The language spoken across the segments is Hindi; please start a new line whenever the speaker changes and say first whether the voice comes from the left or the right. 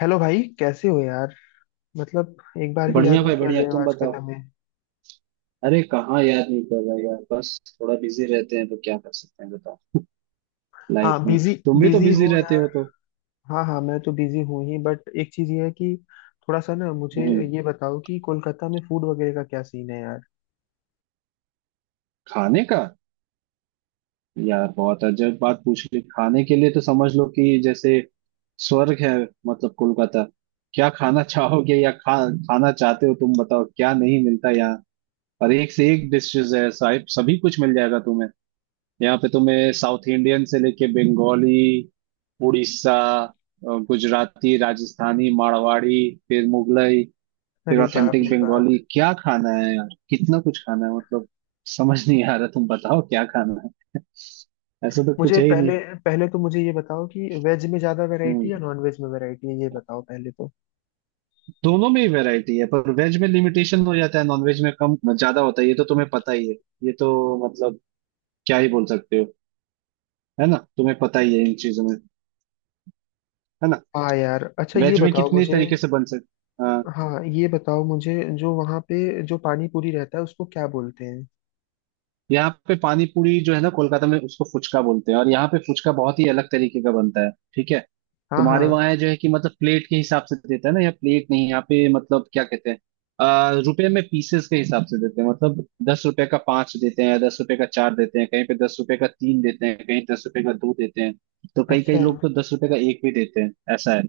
left: हेलो भाई कैसे हो यार। मतलब, एक बार भी याद
right: बढ़िया भाई
left: नहीं कर
right: बढ़िया,
left: रहे हो
right: तुम
left: आजकल
right: बताओ।
left: हमें।
right: अरे कहाँ याद नहीं कर रहा यार, बस थोड़ा बिजी रहते हैं तो क्या कर सकते हैं बताओ। लाइफ
left: हाँ
right: में।
left: बिजी।
right: तुम भी तो
left: बिजी
right: बिजी
left: हो
right: रहते
left: यार।
right: हो तो।
left: हाँ हाँ, मैं तो बिजी हूँ ही, बट एक चीज ये है कि थोड़ा सा ना मुझे
right: हम्म।
left: ये बताओ कि कोलकाता में फूड वगैरह का क्या सीन है यार।
right: खाने का? यार बहुत अजब बात पूछ ली, खाने के लिए तो समझ लो कि जैसे स्वर्ग है। मतलब कोलकाता। क्या खाना चाहोगे या खा खाना चाहते हो? तुम बताओ, क्या नहीं मिलता यहाँ। और एक से एक डिशेज है साहिब, सभी कुछ मिल जाएगा तुम्हें। यहाँ पे तुम्हें साउथ इंडियन से लेके बंगाली, उड़ीसा, गुजराती, राजस्थानी, मारवाड़ी, फिर मुगलई, फिर
left: अरे बाप
right: ऑथेंटिक
left: रे बाप।
right: बंगाली। क्या खाना है यार, कितना कुछ खाना है मतलब। समझ नहीं आ रहा, तुम बताओ क्या खाना है। ऐसा तो कुछ
left: मुझे
right: है ही नहीं।
left: पहले पहले तो मुझे ये बताओ कि वेज में ज्यादा वैरायटी
right: हम्म।
left: या नॉन वेज में वैरायटी है, ये बताओ पहले तो।
right: दोनों में ही वैरायटी है, पर वेज में लिमिटेशन हो जाता है, नॉन वेज में कम ज्यादा होता है, ये तो तुम्हें पता ही है। ये तो मतलब क्या ही बोल सकते हो, है ना? तुम्हें पता ही है इन चीजों में, है ना।
left: हाँ यार, अच्छा ये
right: वेज में
left: बताओ
right: कितनी
left: मुझे।
right: तरीके से बन सकते।
left: हाँ ये बताओ मुझे, जो वहाँ पे जो पानी पूरी रहता है उसको क्या बोलते हैं?
right: यहाँ पे पानी पूरी जो है ना कोलकाता में, उसको फुचका बोलते हैं, और यहाँ पे फुचका बहुत ही अलग तरीके का बनता है। ठीक है,
left: हाँ
right: तुम्हारे
left: हाँ।
right: वहाँ है जो है कि मतलब प्लेट के हिसाब से देता है ना, यहाँ प्लेट नहीं, यहाँ पे मतलब क्या कहते हैं, रुपए में पीसेस के हिसाब से देते हैं मतलब। 10 रुपए का पांच देते हैं, 10 रुपए का चार देते हैं, कहीं पे 10 रुपए का तीन देते हैं, कहीं 10 रुपए का दो देते हैं। तो कई कई
left: अच्छा।
right: लोग तो 10 रुपए का एक भी देते हैं, ऐसा है।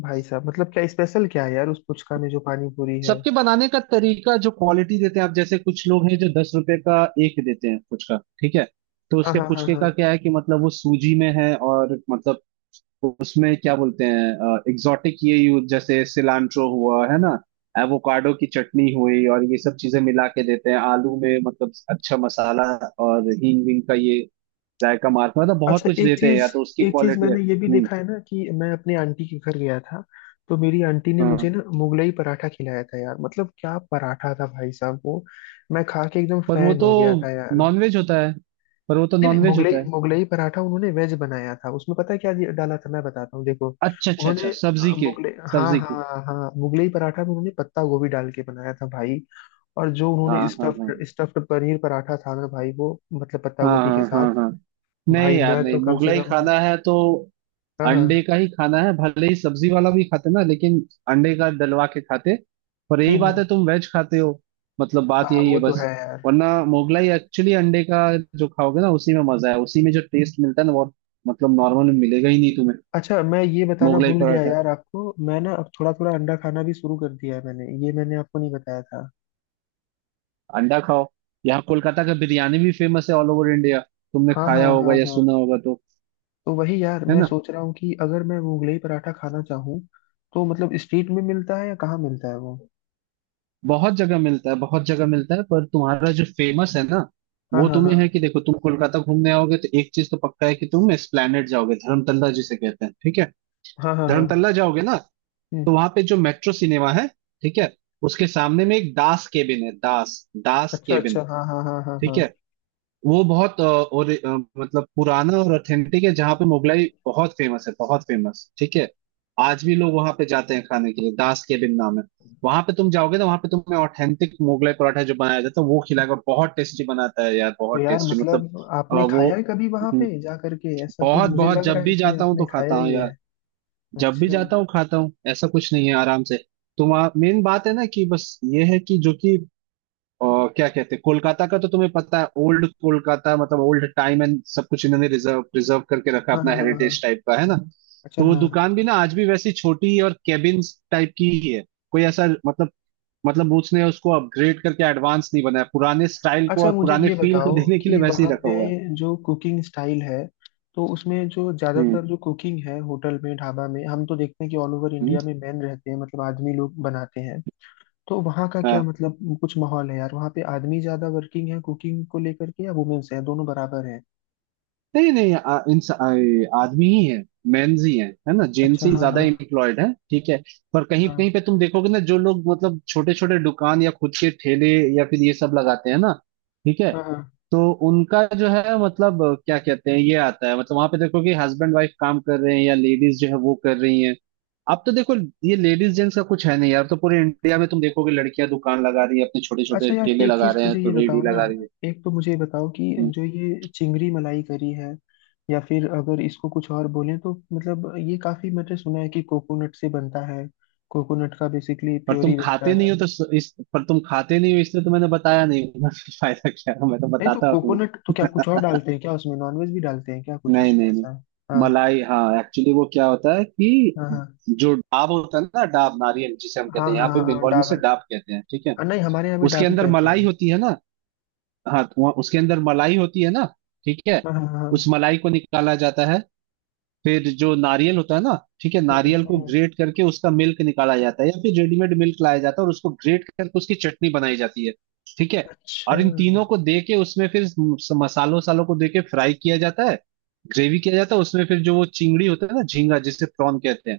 left: भाई साहब, मतलब क्या स्पेशल क्या है यार उस पुचका में, जो पानी पूरी है?
right: सबके बनाने का तरीका जो क्वालिटी देते हैं, आप जैसे कुछ लोग हैं जो 10 रुपए का एक देते हैं फुचका। ठीक है, तो
left: हाँ
right: उसके
left: हाँ हाँ
right: फुचके
left: हाँ।
right: का क्या है कि मतलब वो सूजी में है और मतलब उसमें क्या बोलते हैं एग्जॉटिक ये यूज, जैसे सिलांट्रो हुआ है ना, एवोकाडो की चटनी हुई, और ये सब चीजें मिला के देते हैं आलू में, मतलब अच्छा मसाला और हींग विंग का ये जायका मार्क, मतलब बहुत
left: अच्छा,
right: कुछ
left: एक
right: देते हैं, या
left: चीज।
right: तो उसकी क्वालिटी है।
left: मैंने ये भी
right: हम्म।
left: देखा है ना कि मैं अपनी आंटी के घर गया था, तो मेरी आंटी ने
right: हाँ,
left: मुझे ना मुगलई पराठा खिलाया था यार। मतलब क्या पराठा था भाई साहब वो। मैं खा के एकदम
right: पर वो
left: फैन
right: तो
left: हो गया था यार।
right: नॉनवेज होता है। पर वो तो
left: नहीं नहीं,
right: नॉनवेज
left: मुगलई,
right: होता है।
left: मुगलई पराठा उन्होंने वेज बनाया था। उसमें पता है क्या डाला था, मैं बताता हूँ देखो।
right: अच्छा अच्छा अच्छा,
left: उन्होंने
right: सब्जी
left: अ,
right: के।
left: मुगले हाँ
right: सब्जी के।
left: हाँ हाँ, मुगलई पराठा में उन्होंने पत्ता गोभी डाल के बनाया था भाई। और जो
right: हाँ
left: उन्होंने
right: हाँ हाँ
left: स्टफ्ड स्टफ्ड पनीर पराठा था ना भाई, वो मतलब पत्ता
right: हाँ
left: गोभी के
right: हाँ।
left: साथ।
right: हाँ हाँ। नहीं
left: भाई
right: यार,
left: मैं
right: नहीं
left: तो कम से
right: मुगलाई
left: कम।
right: खाना है तो
left: हाँ
right: अंडे
left: हाँ।
right: का ही खाना है, भले ही सब्जी वाला भी खाते ना, लेकिन अंडे का डलवा के खाते। पर यही
left: हम्म
right: बात
left: हम्म।
right: है, तुम वेज खाते हो, मतलब बात
left: हाँ
right: यही है
left: वो तो
right: बस।
left: है यार।
right: वरना मुगलाई एक्चुअली अंडे का जो खाओगे ना उसी में मजा है, उसी में जो टेस्ट मिलता है ना वो, मतलब नॉर्मल में मिलेगा ही नहीं तुम्हें।
left: अच्छा, मैं ये बताना
right: मुगलाई
left: भूल गया
right: पराठा।
left: यार आपको, मैं ना अब थोड़ा थोड़ा अंडा खाना भी शुरू कर दिया है मैंने, ये मैंने आपको नहीं बताया था।
right: अंडा खाओ। यहाँ कोलकाता का बिरयानी भी फेमस है, ऑल ओवर इंडिया। तुमने
left: हाँ हाँ
right: खाया होगा
left: हाँ
right: या
left: हाँ।
right: सुना होगा तो।
left: तो वही यार,
right: है
left: मैं
right: ना,
left: सोच रहा हूँ कि अगर मैं वो मुगलई पराठा खाना चाहूँ, तो मतलब स्ट्रीट में मिलता है या कहाँ मिलता है वो?
right: बहुत जगह मिलता है, बहुत जगह मिलता है, पर तुम्हारा जो फेमस है ना,
left: हाँ
right: वो
left: हाँ हाँ।
right: तुम्हें है कि देखो, तुम कोलकाता घूमने आओगे तो एक चीज तो पक्का है कि तुम एस्प्लैनेड जाओगे, धर्मतल्ला जिसे कहते हैं, ठीक है।
left: हाँ हाँ हाँ।
right: धर्मतल्ला जाओगे ना,
left: हम्म।
right: तो वहां पे जो मेट्रो सिनेमा है, ठीक है, उसके सामने में एक दास केबिन है, दास, दास
left: अच्छा
right: केबिन।
left: अच्छा, हाँ हाँ हाँ हाँ
right: ठीक
left: हाँ।
right: है, वो बहुत और मतलब पुराना और ऑथेंटिक है, जहाँ पे मुगलाई बहुत फेमस है, बहुत फेमस, ठीक है। आज भी लोग वहां पे जाते हैं खाने के लिए, दास केबिन नाम है। वहां पे तुम जाओगे ना, वहां पे तुम्हें ऑथेंटिक मुगलाई पराठा जो बनाया जाता है वो खिलाएगा, बहुत टेस्टी बनाता है यार,
left: तो
right: बहुत
left: यार
right: टेस्टी मतलब।
left: मतलब आपने
right: वो।
left: खाया है कभी वहां
right: हम्म,
left: पे जा करके? ऐसा तो
right: बहुत
left: मुझे
right: बहुत
left: लग रहा
right: जब
left: है
right: भी
left: कि
right: जाता हूँ तो
left: आपने खाया
right: खाता हूँ
left: ही है।
right: यार। जब भी
left: अच्छा,
right: जाता हूँ खाता हूँ, ऐसा कुछ नहीं है, आराम से। तो मेन बात है ना कि बस ये है कि जो कि, और क्या कहते हैं कोलकाता का तो तुम्हें पता है, ओल्ड कोलकाता मतलब ओल्ड टाइम एंड सब कुछ इन्होंने रिजर्व प्रिजर्व करके रखा,
left: हाँ
right: अपना
left: हाँ हाँ हाँ।
right: हेरिटेज टाइप का है ना।
left: अच्छा
right: तो वो
left: हाँ।
right: दुकान भी ना आज भी वैसी छोटी और केबिन टाइप की ही है, कोई ऐसा मतलब, मतलब बूथ्स ने उसको अपग्रेड करके एडवांस नहीं बनाया, पुराने स्टाइल को
left: अच्छा
right: और
left: मुझे
right: पुराने
left: ये
right: फील को
left: बताओ
right: देने के लिए
left: कि
right: वैसे ही
left: वहाँ
right: रखा
left: पे
right: हुआ है।
left: जो कुकिंग स्टाइल है, तो उसमें जो
right: हम्म।
left: ज्यादातर जो कुकिंग है होटल में, ढाबा में, हम तो देखते हैं कि ऑल ओवर
right: हम्म।
left: इंडिया में मैन रहते हैं, मतलब आदमी लोग बनाते हैं। तो वहाँ का क्या,
right: हाँ,
left: मतलब कुछ माहौल है यार? वहाँ पे आदमी ज्यादा वर्किंग है कुकिंग को लेकर के, या वुमेन्स है, दोनों बराबर है?
right: नहीं नहीं आदमी ही है, मेंस ही है ना, जेंट्स
left: अच्छा
right: ही
left: हाँ
right: ज्यादा
left: हाँ।
right: एम्प्लॉयड है, ठीक है। पर कहीं
left: हाँ
right: कहीं पे तुम देखोगे ना, जो लोग मतलब छोटे छोटे दुकान या खुद के ठेले या फिर ये सब लगाते हैं ना, ठीक है,
left: हाँ हाँ।
right: तो उनका जो है मतलब क्या कहते हैं ये आता है, मतलब वहां पे देखो कि हस्बैंड वाइफ काम कर रहे हैं या लेडीज जो है वो कर रही हैं। अब तो देखो, ये लेडीज जेंट्स का कुछ है नहीं यार, तो पूरे इंडिया में तुम देखोगे लड़कियां दुकान लगा रही है, अपने छोटे छोटे
left: अच्छा यार,
right: ठेले
left: एक
right: लगा
left: चीज
right: रहे हैं,
left: मुझे ये
right: तो रेडी
left: बताओ ना।
right: लगा रही
left: एक तो मुझे ये बताओ कि
right: है।
left: जो ये चिंगरी मलाई करी है, या फिर अगर इसको कुछ और बोलें तो, मतलब ये काफी मैंने सुना है कि कोकोनट से बनता है, कोकोनट का बेसिकली
right: पर तुम
left: प्योरी रहता
right: खाते
left: है।
right: नहीं हो, तो इस पर तुम खाते नहीं हो, इसलिए तो मैंने बताया नहीं वरना फिर फायदा क्या है, मैं तो
left: नहीं तो
right: बताता हूँ।
left: कोकोनट तो, क्या कुछ और डालते हैं क्या उसमें? नॉनवेज भी डालते हैं क्या कुछ
right: नहीं
left: उसमें
right: नहीं नहीं,
left: ऐसा? हाँ।
right: मलाई, हाँ एक्चुअली वो क्या होता है कि,
left: हाँ हाँ
right: जो डाब होता है ना, डाब नारियल जिसे हम
left: हाँ
right: कहते हैं
left: हाँ,
right: यहाँ पे
left: हाँ हाँ,
right: बंगाल में, से
left: डाबर।
right: डाब कहते हैं। ठीक है,
left: और नहीं, हमारे यहाँ भी
right: उसके
left: डाबी
right: अंदर
left: कहते
right: मलाई
left: हैं।
right: होती है ना, हाँ तो उसके अंदर मलाई होती है ना, ठीक है,
left: हाँ हाँ
right: उस
left: हाँ।
right: मलाई को निकाला जाता है। फिर जो नारियल होता है ना, ठीक है, नारियल को
left: हम्म।
right: ग्रेट करके उसका मिल्क निकाला जाता है, या फिर रेडीमेड मिल्क लाया जाता है, और उसको ग्रेट करके उसकी चटनी बनाई जाती है। ठीक है,
left: अच्छा।
right: और इन तीनों को दे के उसमें फिर मसालों वसालों को दे के फ्राई किया जाता है, ग्रेवी किया जाता है उसमें, फिर जो वो चिंगड़ी होता है ना, झींगा जिसे प्रॉन कहते हैं,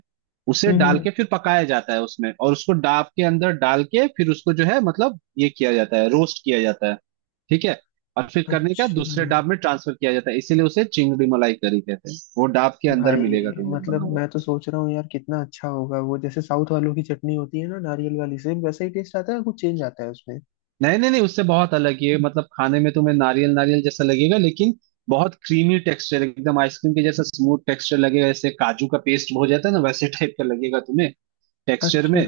right: उसे डाल
left: हम्म।
right: के फिर पकाया जाता है उसमें, और उसको डाब के अंदर डाल के फिर उसको जो है मतलब ये किया जाता है, रोस्ट किया जाता है, ठीक है। और फिर करने का
left: अच्छा
right: दूसरे डाब में ट्रांसफर किया जाता है, इसीलिए उसे चिंगड़ी मलाई करी कहते हैं। वो डाब के अंदर
left: भाई,
right: मिलेगा तुम्हें बना
left: मतलब
right: हुआ।
left: मैं तो सोच रहा हूँ यार कितना अच्छा होगा वो। जैसे साउथ वालों की चटनी होती है ना, नारियल वाली, सेम वैसे ही टेस्ट आता है, या कुछ चेंज आता है उसमें?
right: नहीं नहीं नहीं, उससे बहुत अलग ये, मतलब खाने में तुम्हें नारियल नारियल जैसा लगेगा, लेकिन बहुत क्रीमी टेक्सचर, एकदम आइसक्रीम के जैसा स्मूथ टेक्सचर लगेगा, जैसे काजू का पेस्ट हो जाता है ना, वैसे टाइप का लगेगा तुम्हें, टेक्सचर
left: अच्छा।
right: में।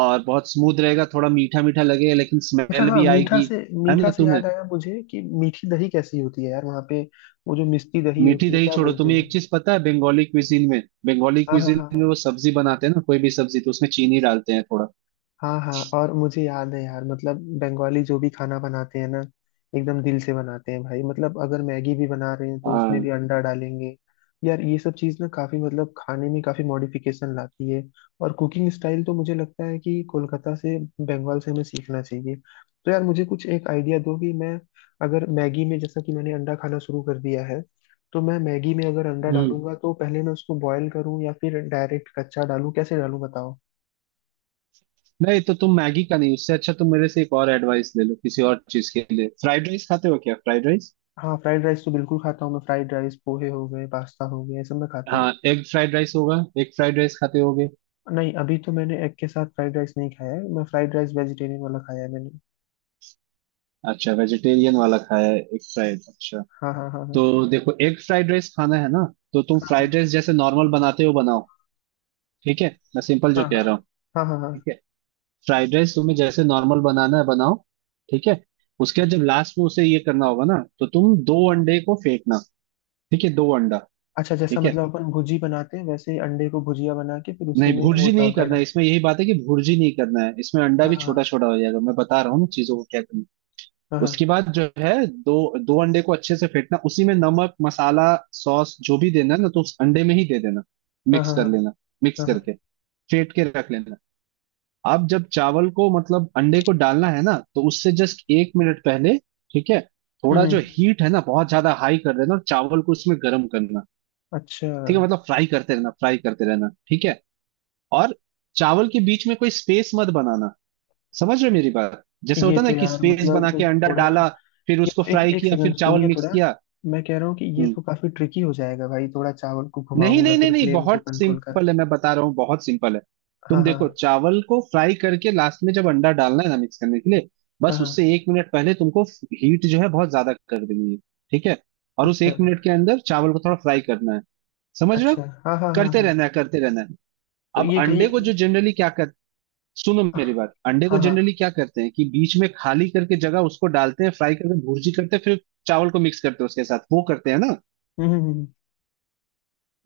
right: और बहुत स्मूथ रहेगा, थोड़ा मीठा मीठा लगेगा, लेकिन
left: अच्छा
right: स्मेल
left: हाँ,
right: भी
left: मीठा
right: आएगी।
left: से,
right: है
left: मीठा
right: ना
left: से
right: तुम्हें?
left: याद आया मुझे कि मीठी दही कैसी होती है यार वहाँ पे? वो जो मिष्टी दही
right: मीठी
left: होती है,
right: दही
left: क्या
right: छोड़ो,
left: बोलते
right: तुम्हें एक
left: हैं?
right: चीज पता है बंगाली क्विजीन में, बंगाली
left: हाँ हाँ
right: क्विजीन
left: हाँ
right: में
left: हाँ।
right: वो सब्जी बनाते हैं ना, कोई भी सब्जी, तो उसमें चीनी डालते हैं थोड़ा।
left: हाँ हाँ, और मुझे याद है यार, मतलब बंगाली जो भी खाना बनाते हैं ना, एकदम दिल से बनाते हैं भाई। मतलब अगर मैगी भी बना रहे हैं, तो उसमें
right: हाँ।
left: भी अंडा डालेंगे। यार ये सब चीज़ ना काफ़ी, मतलब खाने में काफ़ी मॉडिफिकेशन लाती है। और कुकिंग स्टाइल तो मुझे लगता है कि कोलकाता से, बंगाल से हमें सीखना चाहिए। तो यार मुझे कुछ एक आइडिया दो कि मैं, अगर मैगी में, जैसा कि मैंने अंडा खाना शुरू कर दिया है, तो मैं मैगी में अगर अंडा
right: हम्म।
left: डालूंगा तो पहले मैं उसको बॉयल करूँ या फिर डायरेक्ट कच्चा डालूँ? कैसे डालूँ बताओ।
right: नहीं तो तुम मैगी का नहीं, उससे अच्छा तुम मेरे से एक और एडवाइस ले लो किसी और चीज के लिए। फ्राइड राइस खाते हो क्या, फ्राइड राइस?
left: हाँ, फ्राइड राइस तो बिल्कुल खाता हूँ मैं। फ्राइड राइस, पोहे हो गए, पास्ता हो गया, ये सब मैं खाता हूँ।
right: हाँ, एग फ्राइड राइस होगा, एग फ्राइड राइस खाते होगे।
left: नहीं, अभी तो मैंने एग के साथ फ्राइड राइस नहीं खाया है। मैं फ्राइड राइस वेजिटेरियन वाला खाया है मैंने।
right: अच्छा, वेजिटेरियन वाला खाया है, एग फ्राइड, अच्छा।
left: हाँ हाँ हाँ हाँ।
right: तो देखो, एग फ्राइड राइस खाना है ना, तो तुम
left: हाँ
right: फ्राइड राइस जैसे नॉर्मल बनाते हो बनाओ, ठीक है, मैं सिंपल
left: हाँ
right: जो कह
left: हाँ
right: रहा हूँ,
left: हाँ हाँ
right: ठीक
left: हाँ।
right: है। फ्राइड राइस तुम्हें जैसे नॉर्मल बनाना है बनाओ, ठीक है। उसके बाद जब लास्ट में उसे ये करना होगा ना, तो तुम दो अंडे को फेंकना, ठीक है, दो अंडा,
left: अच्छा, जैसा
right: ठीक है।
left: मतलब अपन भुजी बनाते हैं, वैसे ही अंडे को भुजिया बना के फिर उसी
right: नहीं,
left: में वो
right: भुर्जी नहीं
left: डालकर
right: करना
left: डाल।
right: है इसमें, यही बात है कि भुर्जी नहीं करना है इसमें, अंडा भी छोटा
left: हाँ
right: छोटा हो जाएगा, मैं बता रहा हूँ ना चीजों को क्या करना है।
left: हाँ हाँ। हाँ
right: उसके बाद जो है दो दो अंडे को अच्छे से फेंटना, उसी में नमक मसाला सॉस जो भी देना है ना, तो उस अंडे में ही दे देना,
left: हाँ
right: मिक्स
left: हाँ।
right: कर
left: हाँ
right: लेना, मिक्स
left: हाँ हाँ।
right: करके फेंट के रख लेना। अब जब चावल को मतलब अंडे को डालना है ना, तो उससे जस्ट 1 मिनट पहले, ठीक है, थोड़ा
left: हम्म।
right: जो हीट है ना बहुत ज्यादा हाई कर देना, और चावल को उसमें गर्म करना,
left: अच्छा।
right: ठीक है, मतलब फ्राई करते रहना, फ्राई करते रहना, ठीक है। और चावल के बीच में कोई स्पेस मत बनाना, समझ रहे हो मेरी बात, जैसे
left: ये
right: होता है ना
left: तो
right: कि
left: यार,
right: स्पेस बना के
left: मतलब
right: अंडा
left: थोड़ा,
right: डाला, फिर
left: ये
right: उसको
left: तो एक
right: फ्राई
left: एक
right: किया, फिर
left: सेकंड
right: चावल
left: सुनिए
right: मिक्स
left: थोड़ा।
right: किया।
left: मैं कह रहा हूँ कि ये
right: हम्म।
left: तो काफी ट्रिकी हो जाएगा भाई, थोड़ा चावल को
right: नहीं
left: घुमाऊंगा
right: नहीं नहीं
left: फिर
right: नहीं,
left: फ्लेम को
right: बहुत
left: कंट्रोल।
right: सिंपल है मैं बता रहा हूँ, बहुत सिंपल है।
left: हाँ
right: तुम
left: हाँ।
right: देखो, चावल को फ्राई करके लास्ट में जब अंडा डालना है ना मिक्स करने के लिए,
left: हाँ
right: बस उससे
left: हाँ।
right: 1 मिनट पहले तुमको हीट जो है बहुत ज्यादा कर देनी है, ठीक है, और उस
left: अच्छा।
right: 1 मिनट के अंदर चावल को थोड़ा फ्राई करना है, समझ रहे
left: अच्छा
right: हो,
left: हाँ हाँ हाँ
right: करते
left: हाँ।
right: रहना है, करते रहना है।
left: तो
right: अब
left: ये कहीं।
right: अंडे को जो जनरली क्या करते, सुनो मेरी बात, अंडे को
left: हाँ
right: जनरली
left: हाँ।
right: क्या करते हैं कि बीच में खाली करके जगह उसको डालते हैं, फ्राई करके भुर्जी करते हैं, फिर चावल को मिक्स करते हैं उसके साथ, वो करते हैं ना?
left: हम्म हम्म, हम्म।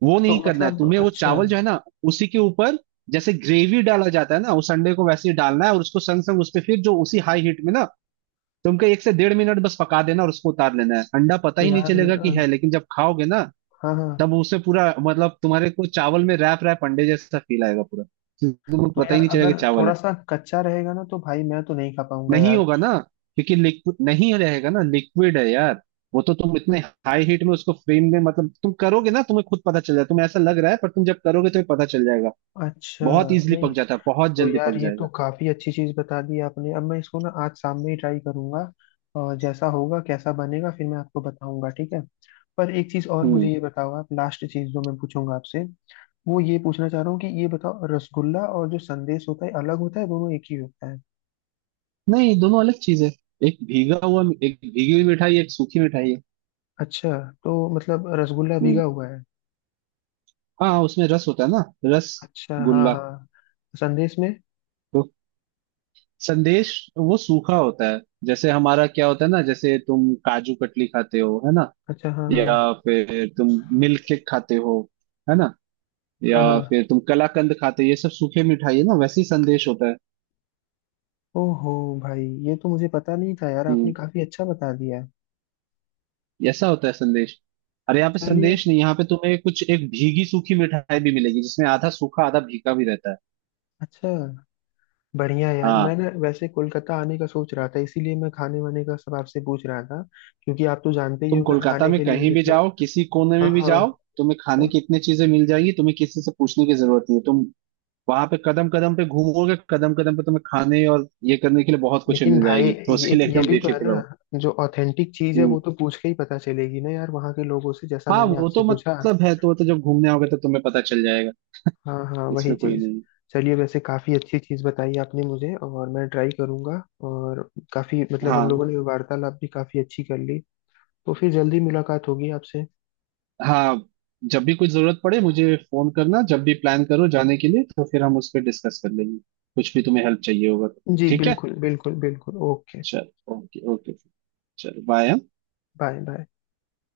right: वो
left: तो
right: नहीं करना है
left: मतलब,
right: तुम्हें, वो
left: अच्छा।
right: चावल जो है ना उसी के ऊपर, जैसे ग्रेवी डाला जाता है ना उस अंडे को, वैसे ही डालना है और उसको संग संग उस पे फिर जो उसी हाई हीट में ना, तुमको 1 से 1.5 मिनट बस पका देना, और उसको उतार लेना है, अंडा पता
left: तो
right: ही नहीं
left: यार
right: चलेगा कि है, लेकिन जब खाओगे ना,
left: हाँ हाँ।
right: तब उसे पूरा मतलब तुम्हारे को चावल में रैप रैप अंडे जैसा फील आएगा पूरा, तुमको
left: तो
right: पता ही
left: यार
right: नहीं चलेगा
left: अगर
right: कि चावल है।
left: थोड़ा सा कच्चा रहेगा ना, तो भाई मैं तो नहीं खा पाऊंगा
right: नहीं
left: यार।
right: होगा ना, क्योंकि लिक्विड नहीं रहेगा ना, लिक्विड है यार, वो तो तुम इतने हाई हीट में उसको फ्रेम में मतलब तुम करोगे ना, तुम्हें खुद पता चल जाएगा, तुम्हें ऐसा लग रहा है पर तुम जब करोगे तुम्हें पता चल जाएगा,
left: अच्छा।
right: बहुत इजीली पक
left: नहीं,
right: जाता है, बहुत
left: तो
right: जल्दी
left: यार
right: पक
left: ये तो
right: जाएगा।
left: काफी अच्छी चीज बता दी आपने। अब मैं इसको ना आज शाम में ही ट्राई करूंगा, और जैसा होगा, कैसा बनेगा, फिर मैं आपको बताऊंगा, ठीक है? पर एक चीज और मुझे
right: हम्म।
left: ये बताओ आप, लास्ट चीज जो मैं पूछूंगा आपसे, वो ये पूछना चाह रहा हूँ कि ये बताओ, रसगुल्ला और जो संदेश होता है, अलग होता है, दोनों एक ही होता है?
right: नहीं दोनों अलग चीज है, एक भीगा हुआ, एक भीगी हुई मिठाई, एक सूखी मिठाई है।
left: अच्छा। तो मतलब रसगुल्ला
right: हम्म।
left: भीगा हुआ है?
right: हाँ, उसमें रस होता है ना, रस
left: अच्छा हाँ
right: गुल्ला।
left: हाँ। संदेश में।
right: तो संदेश, वो सूखा होता है, जैसे हमारा क्या होता है ना, जैसे तुम काजू कतली खाते हो, है ना,
left: अच्छा हाँ हाँ
right: या फिर तुम मिल्क केक खाते हो, है ना, या
left: हाँ हाँ।
right: फिर तुम कलाकंद खाते हो, ये सब सूखे मिठाई है ना, वैसे ही संदेश होता है।
left: ओहो। भाई ये तो मुझे पता नहीं था यार, आपने
right: हम्म,
left: काफी अच्छा बता दिया।
right: ऐसा होता है संदेश। अरे यहाँ पे
left: चलिए।
right: संदेश नहीं, यहाँ पे तुम्हें कुछ एक भीगी सूखी मिठाई भी मिलेगी, जिसमें आधा सूखा आधा भीगा भी रहता है।
left: अच्छा। बढ़िया यार, मैं
right: हाँ,
left: ना वैसे कोलकाता आने का सोच रहा था, इसीलिए मैं खाने वाने का सब आपसे पूछ रहा था। क्योंकि आप तो जानते ही
right: तुम
left: हो मैं
right: कोलकाता
left: खाने
right: में
left: के लिए
right: कहीं भी
left: कितना।
right: जाओ, किसी कोने
left: हाँ
right: में भी
left: हाँ।
right: जाओ, तुम्हें खाने की इतनी चीजें मिल जाएगी, तुम्हें किसी से पूछने की जरूरत नहीं है, तुम वहां पे कदम कदम पे घूमोगे, कदम कदम पे तुम्हें खाने और ये करने के लिए बहुत कुछ
left: लेकिन
right: मिल
left: भाई,
right: जाएगी, तो उसके
left: ये
right: लिए
left: ये
right: एकदम
left: भी तो है
right: बेफिक्र रहो।
left: ना, जो ऑथेंटिक चीज है
right: हम्म।
left: वो तो पूछ के ही पता चलेगी ना यार, वहाँ के लोगों से, जैसा
right: हाँ
left: मैंने
right: वो
left: आपसे
right: तो
left: पूछा।
right: मतलब है तो, वो तो जब घूमने आओगे तो तुम्हें पता चल जाएगा,
left: हाँ हाँ, वही
right: इसमें कोई
left: चीज।
right: नहीं।
left: चलिए, वैसे काफी अच्छी चीज बताई आपने मुझे, और मैं ट्राई करूंगा। और काफी मतलब
right: हाँ
left: हम लोगों ने वार्तालाप भी काफी अच्छी कर ली। तो फिर जल्दी मुलाकात होगी आपसे।
right: हाँ, जब भी कुछ जरूरत पड़े मुझे फोन करना, जब भी प्लान करो जाने के लिए, तो फिर हम उस पर डिस्कस कर लेंगे, कुछ भी तुम्हें हेल्प चाहिए होगा तो।
left: जी,
right: ठीक है,
left: बिल्कुल बिल्कुल बिल्कुल। ओके।
right: चल, ओके ओके, चल बाय।
left: Bye bye.